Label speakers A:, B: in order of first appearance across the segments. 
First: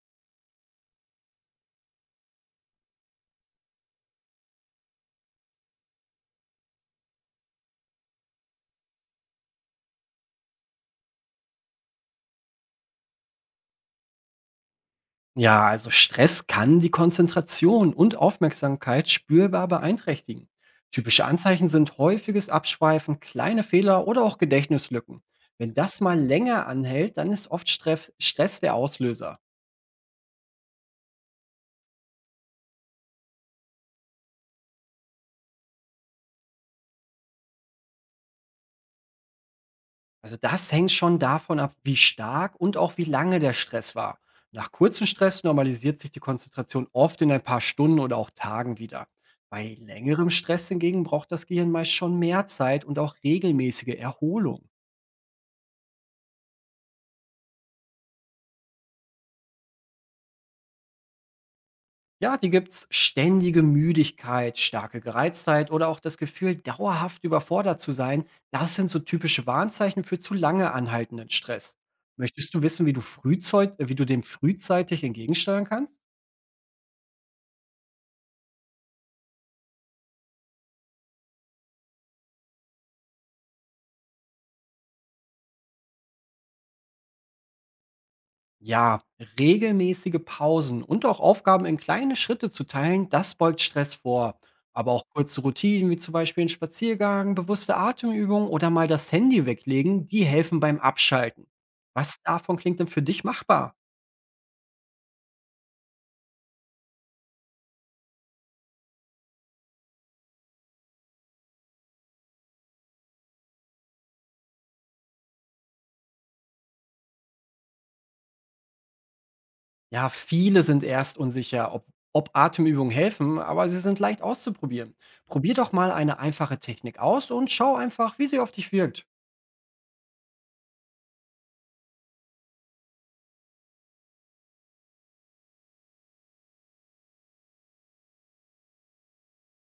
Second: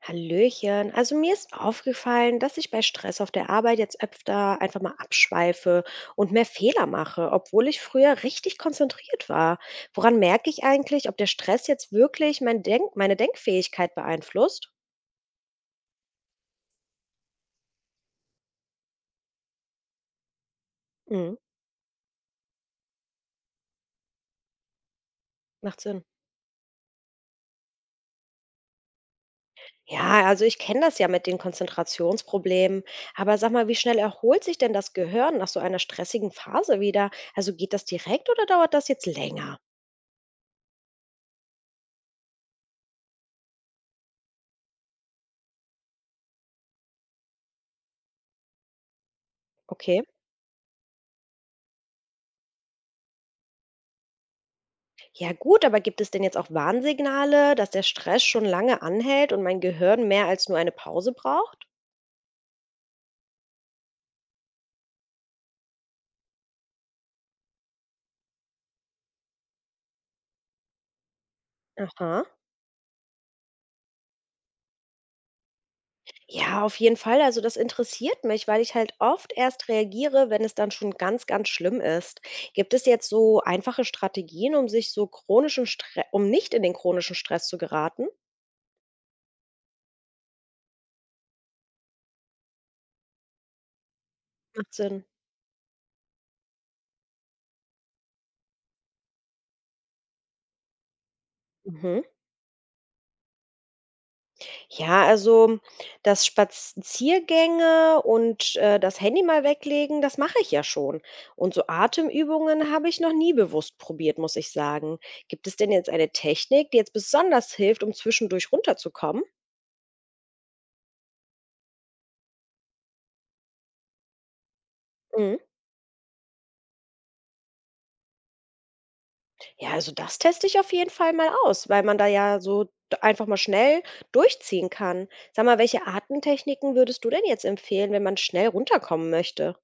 A: Hallöchen. Also mir ist aufgefallen, dass ich bei Stress auf der Arbeit jetzt öfter einfach mal abschweife und mehr Fehler mache, obwohl ich früher richtig konzentriert war. Woran merke ich eigentlich, ob der Stress jetzt wirklich meine Denkfähigkeit beeinflusst?
B: Ja, also Stress kann die Konzentration und Aufmerksamkeit spürbar beeinträchtigen. Typische
A: Mhm,
B: Anzeichen sind häufiges Abschweifen, kleine Fehler oder auch Gedächtnislücken. Wenn
A: macht
B: das
A: Sinn.
B: mal länger anhält, dann ist oft Stress der Auslöser.
A: Ja, also ich kenne das ja mit den Konzentrationsproblemen. Aber sag mal, wie schnell erholt sich denn das Gehirn nach so einer stressigen Phase wieder? Also geht das direkt oder dauert das jetzt länger?
B: Also das hängt schon davon ab, wie stark und auch wie lange der Stress war. Nach kurzem Stress normalisiert sich die Konzentration oft in ein paar Stunden oder auch Tagen wieder. Bei
A: Okay.
B: längerem Stress hingegen braucht das Gehirn meist schon mehr Zeit und auch regelmäßige Erholung.
A: Ja gut, aber gibt es denn jetzt auch Warnsignale, dass der Stress schon lange anhält und mein Gehirn mehr als nur eine Pause braucht?
B: Ja, die gibt's: ständige Müdigkeit, starke Gereiztheit oder auch das Gefühl, dauerhaft überfordert zu sein. Das sind so typische Warnzeichen für zu lange anhaltenden Stress.
A: Aha.
B: Möchtest du wissen, wie du wie du dem frühzeitig entgegensteuern kannst?
A: Ja, auf jeden Fall. Also das interessiert mich, weil ich halt oft erst reagiere, wenn es dann schon ganz, ganz schlimm ist. Gibt es jetzt so einfache Strategien, um nicht in den chronischen Stress zu geraten?
B: Ja, regelmäßige Pausen und auch Aufgaben in kleine Schritte zu teilen, das beugt Stress vor.
A: Macht
B: Aber
A: Sinn.
B: auch kurze Routinen, wie zum Beispiel ein Spaziergang, bewusste Atemübungen oder mal das Handy weglegen, die helfen beim Abschalten.
A: Mhm.
B: Was davon klingt denn für dich machbar?
A: Ja, also, das Spaziergänge und, das Handy mal weglegen, das mache ich ja schon. Und so Atemübungen habe ich noch nie bewusst probiert, muss ich sagen. Gibt es denn jetzt eine Technik, die jetzt besonders hilft, um zwischendurch runterzukommen?
B: Ja, viele sind erst unsicher, ob Atemübungen helfen, aber sie sind leicht auszuprobieren.
A: Mhm.
B: Probier doch mal eine einfache Technik aus und schau einfach, wie sie auf dich wirkt.
A: Ja, also das teste ich auf jeden Fall mal aus, weil man da ja so einfach mal schnell durchziehen kann. Sag mal, welche Atemtechniken würdest du denn jetzt empfehlen, wenn man schnell runterkommen möchte?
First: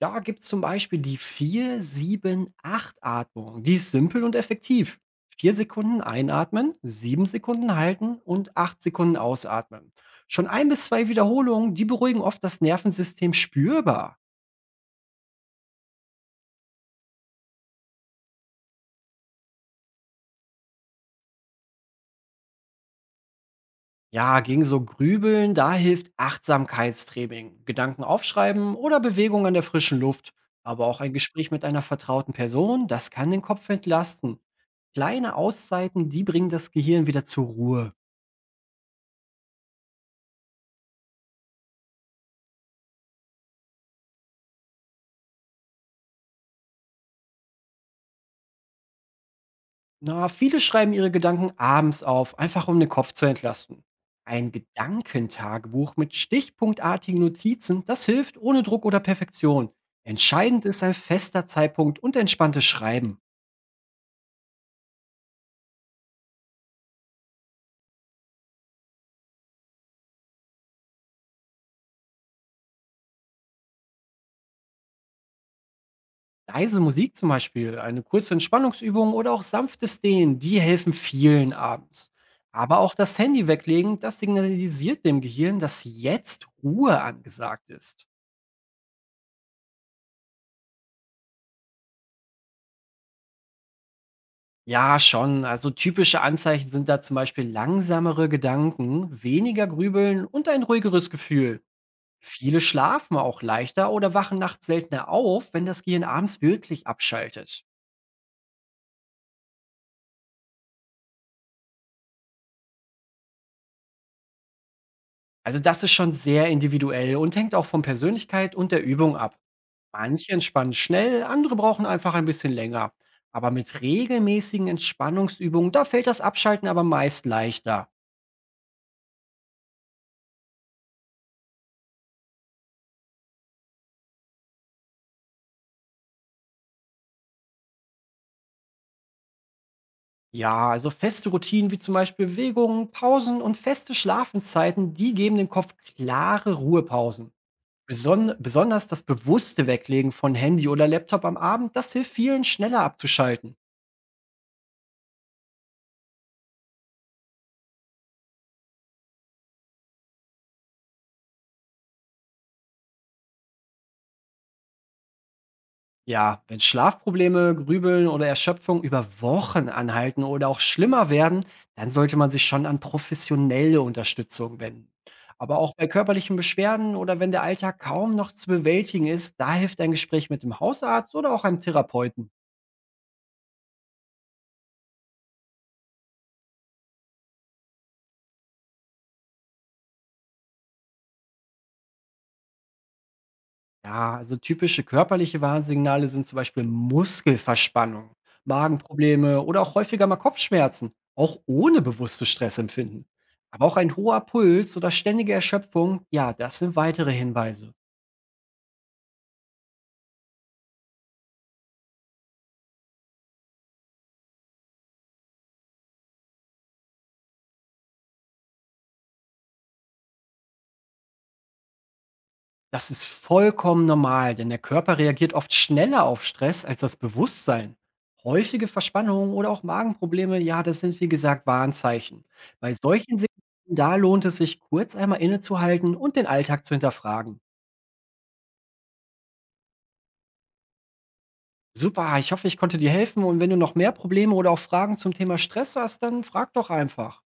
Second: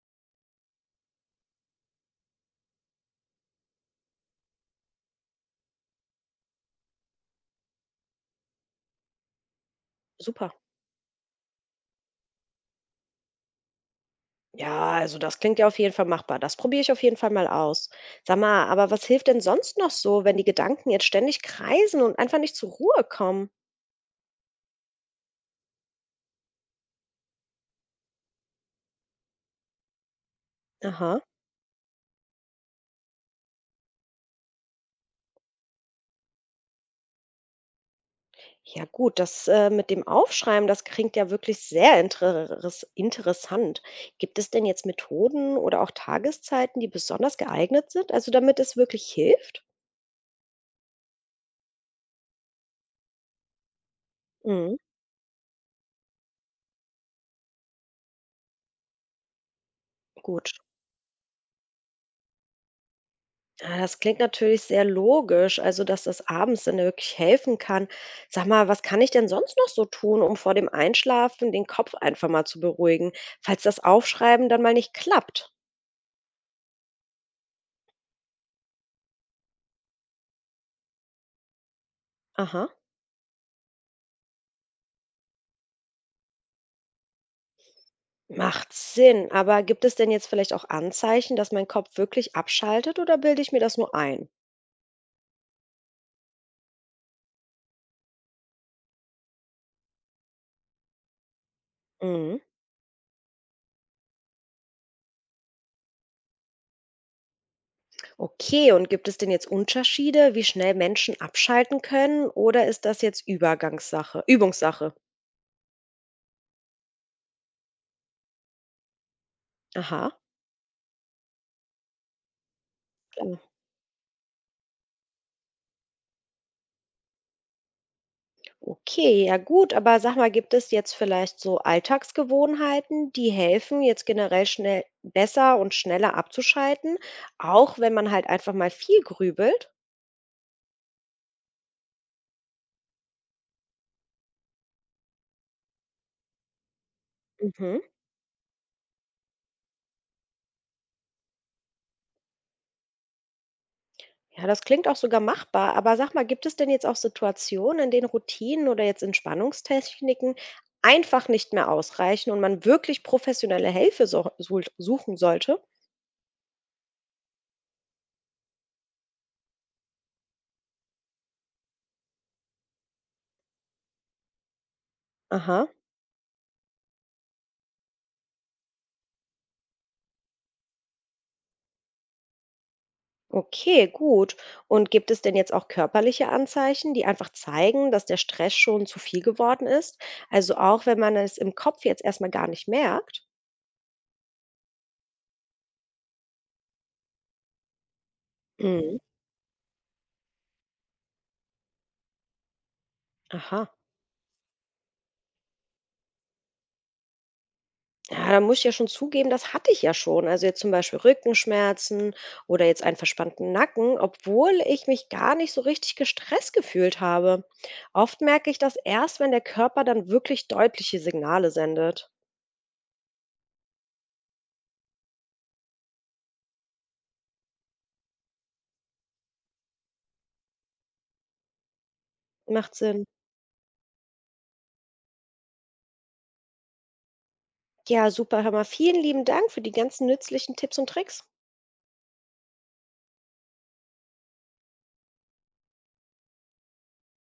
B: Da gibt es zum Beispiel die 4-7-8-Atmung. Die ist simpel und effektiv. 4 Sekunden einatmen, 7 Sekunden halten und 8 Sekunden ausatmen. Schon
A: Super.
B: ein bis zwei Wiederholungen, die beruhigen oft das Nervensystem spürbar.
A: Ja, also das klingt ja auf jeden Fall machbar. Das probiere ich auf jeden Fall mal aus. Sag mal, aber was hilft denn sonst noch so, wenn die Gedanken jetzt ständig kreisen und einfach nicht zur Ruhe kommen?
B: Ja, gegen so Grübeln, da hilft Achtsamkeitstraining, Gedanken aufschreiben oder Bewegung an der frischen Luft. Aber auch ein
A: Aha.
B: Gespräch mit einer vertrauten Person, das kann den Kopf entlasten. Kleine Auszeiten, die bringen das Gehirn wieder zur Ruhe.
A: Ja gut, das mit dem Aufschreiben, das klingt ja wirklich sehr interessant. Gibt es denn jetzt Methoden oder auch Tageszeiten, die besonders geeignet sind, also damit es wirklich hilft?
B: Na, viele schreiben ihre Gedanken abends auf, einfach um den Kopf zu entlasten. Ein
A: Mhm,
B: Gedankentagebuch mit stichpunktartigen Notizen, das hilft ohne Druck oder Perfektion.
A: gut.
B: Entscheidend ist ein fester Zeitpunkt und entspanntes Schreiben.
A: Ja, das klingt natürlich sehr logisch, also dass das abends dann wirklich helfen kann. Sag mal, was kann ich denn sonst noch so tun, um vor dem Einschlafen den Kopf einfach mal zu beruhigen, falls das Aufschreiben dann mal nicht klappt?
B: Leise Musik zum Beispiel, eine kurze Entspannungsübung oder auch sanftes Dehnen, die helfen vielen abends.
A: Aha.
B: Aber auch das Handy weglegen, das signalisiert dem Gehirn, dass jetzt Ruhe angesagt ist.
A: Macht Sinn, aber gibt es denn jetzt vielleicht auch Anzeichen, dass mein Kopf wirklich abschaltet oder bilde ich mir das nur ein?
B: Ja, schon. Also typische Anzeichen sind da zum Beispiel langsamere Gedanken, weniger Grübeln und ein ruhigeres Gefühl.
A: Mhm.
B: Viele schlafen auch leichter oder wachen nachts seltener auf, wenn das Gehirn abends wirklich abschaltet.
A: Okay, und gibt es denn jetzt Unterschiede, wie schnell Menschen abschalten können oder ist das jetzt Übungssache?
B: Also das ist schon sehr individuell und hängt auch von Persönlichkeit und der Übung ab.
A: Aha.
B: Manche entspannen schnell, andere brauchen einfach ein bisschen länger. Aber mit regelmäßigen Entspannungsübungen, da fällt das Abschalten aber meist leichter.
A: Okay, ja gut, aber sag mal, gibt es jetzt vielleicht so Alltagsgewohnheiten, die helfen, jetzt generell schnell besser und schneller abzuschalten, auch wenn man halt einfach mal viel grübelt?
B: Ja, also feste Routinen wie zum Beispiel Bewegungen, Pausen und feste Schlafenszeiten, die geben dem Kopf klare Ruhepausen.
A: Mhm.
B: Besonders das bewusste Weglegen von Handy oder Laptop am Abend, das hilft vielen schneller abzuschalten.
A: Ja, das klingt auch sogar machbar, aber sag mal, gibt es denn jetzt auch Situationen, in denen Routinen oder jetzt Entspannungstechniken einfach nicht mehr ausreichen und man wirklich professionelle Hilfe so, suchen sollte?
B: Ja, wenn Schlafprobleme, Grübeln oder Erschöpfung über Wochen anhalten oder auch schlimmer werden, dann sollte man sich schon an professionelle Unterstützung wenden. Aber
A: Aha.
B: auch bei körperlichen Beschwerden oder wenn der Alltag kaum noch zu bewältigen ist, da hilft ein Gespräch mit dem Hausarzt oder auch einem Therapeuten.
A: Okay, gut. Und gibt es denn jetzt auch körperliche Anzeichen, die einfach zeigen, dass der Stress schon zu viel geworden ist? Also auch wenn man es im Kopf jetzt erstmal gar nicht merkt?
B: Ja, also typische körperliche Warnsignale sind zum Beispiel Muskelverspannung,
A: Mhm.
B: Magenprobleme oder auch häufiger mal Kopfschmerzen, auch ohne bewusstes Stressempfinden.
A: Aha.
B: Aber auch ein hoher Puls oder ständige Erschöpfung, ja, das sind weitere Hinweise.
A: Ja, da muss ich ja schon zugeben, das hatte ich ja schon. Also jetzt zum Beispiel Rückenschmerzen oder jetzt einen verspannten Nacken, obwohl ich mich gar nicht so richtig gestresst gefühlt habe. Oft merke ich das erst, wenn der Körper dann wirklich deutliche Signale sendet.
B: Das ist vollkommen normal, denn der Körper reagiert oft schneller auf Stress als das Bewusstsein. Häufige Verspannungen oder auch Magenprobleme, ja, das sind wie gesagt Warnzeichen. Bei
A: Macht Sinn.
B: solchen Signalen, da lohnt es sich kurz einmal innezuhalten und den Alltag zu hinterfragen.
A: Ja, super, Hammer. Vielen lieben Dank für die ganzen nützlichen Tipps und Tricks.
B: Super, ich hoffe, ich konnte dir helfen, und wenn du noch mehr Probleme oder auch Fragen zum Thema Stress hast, dann frag doch einfach.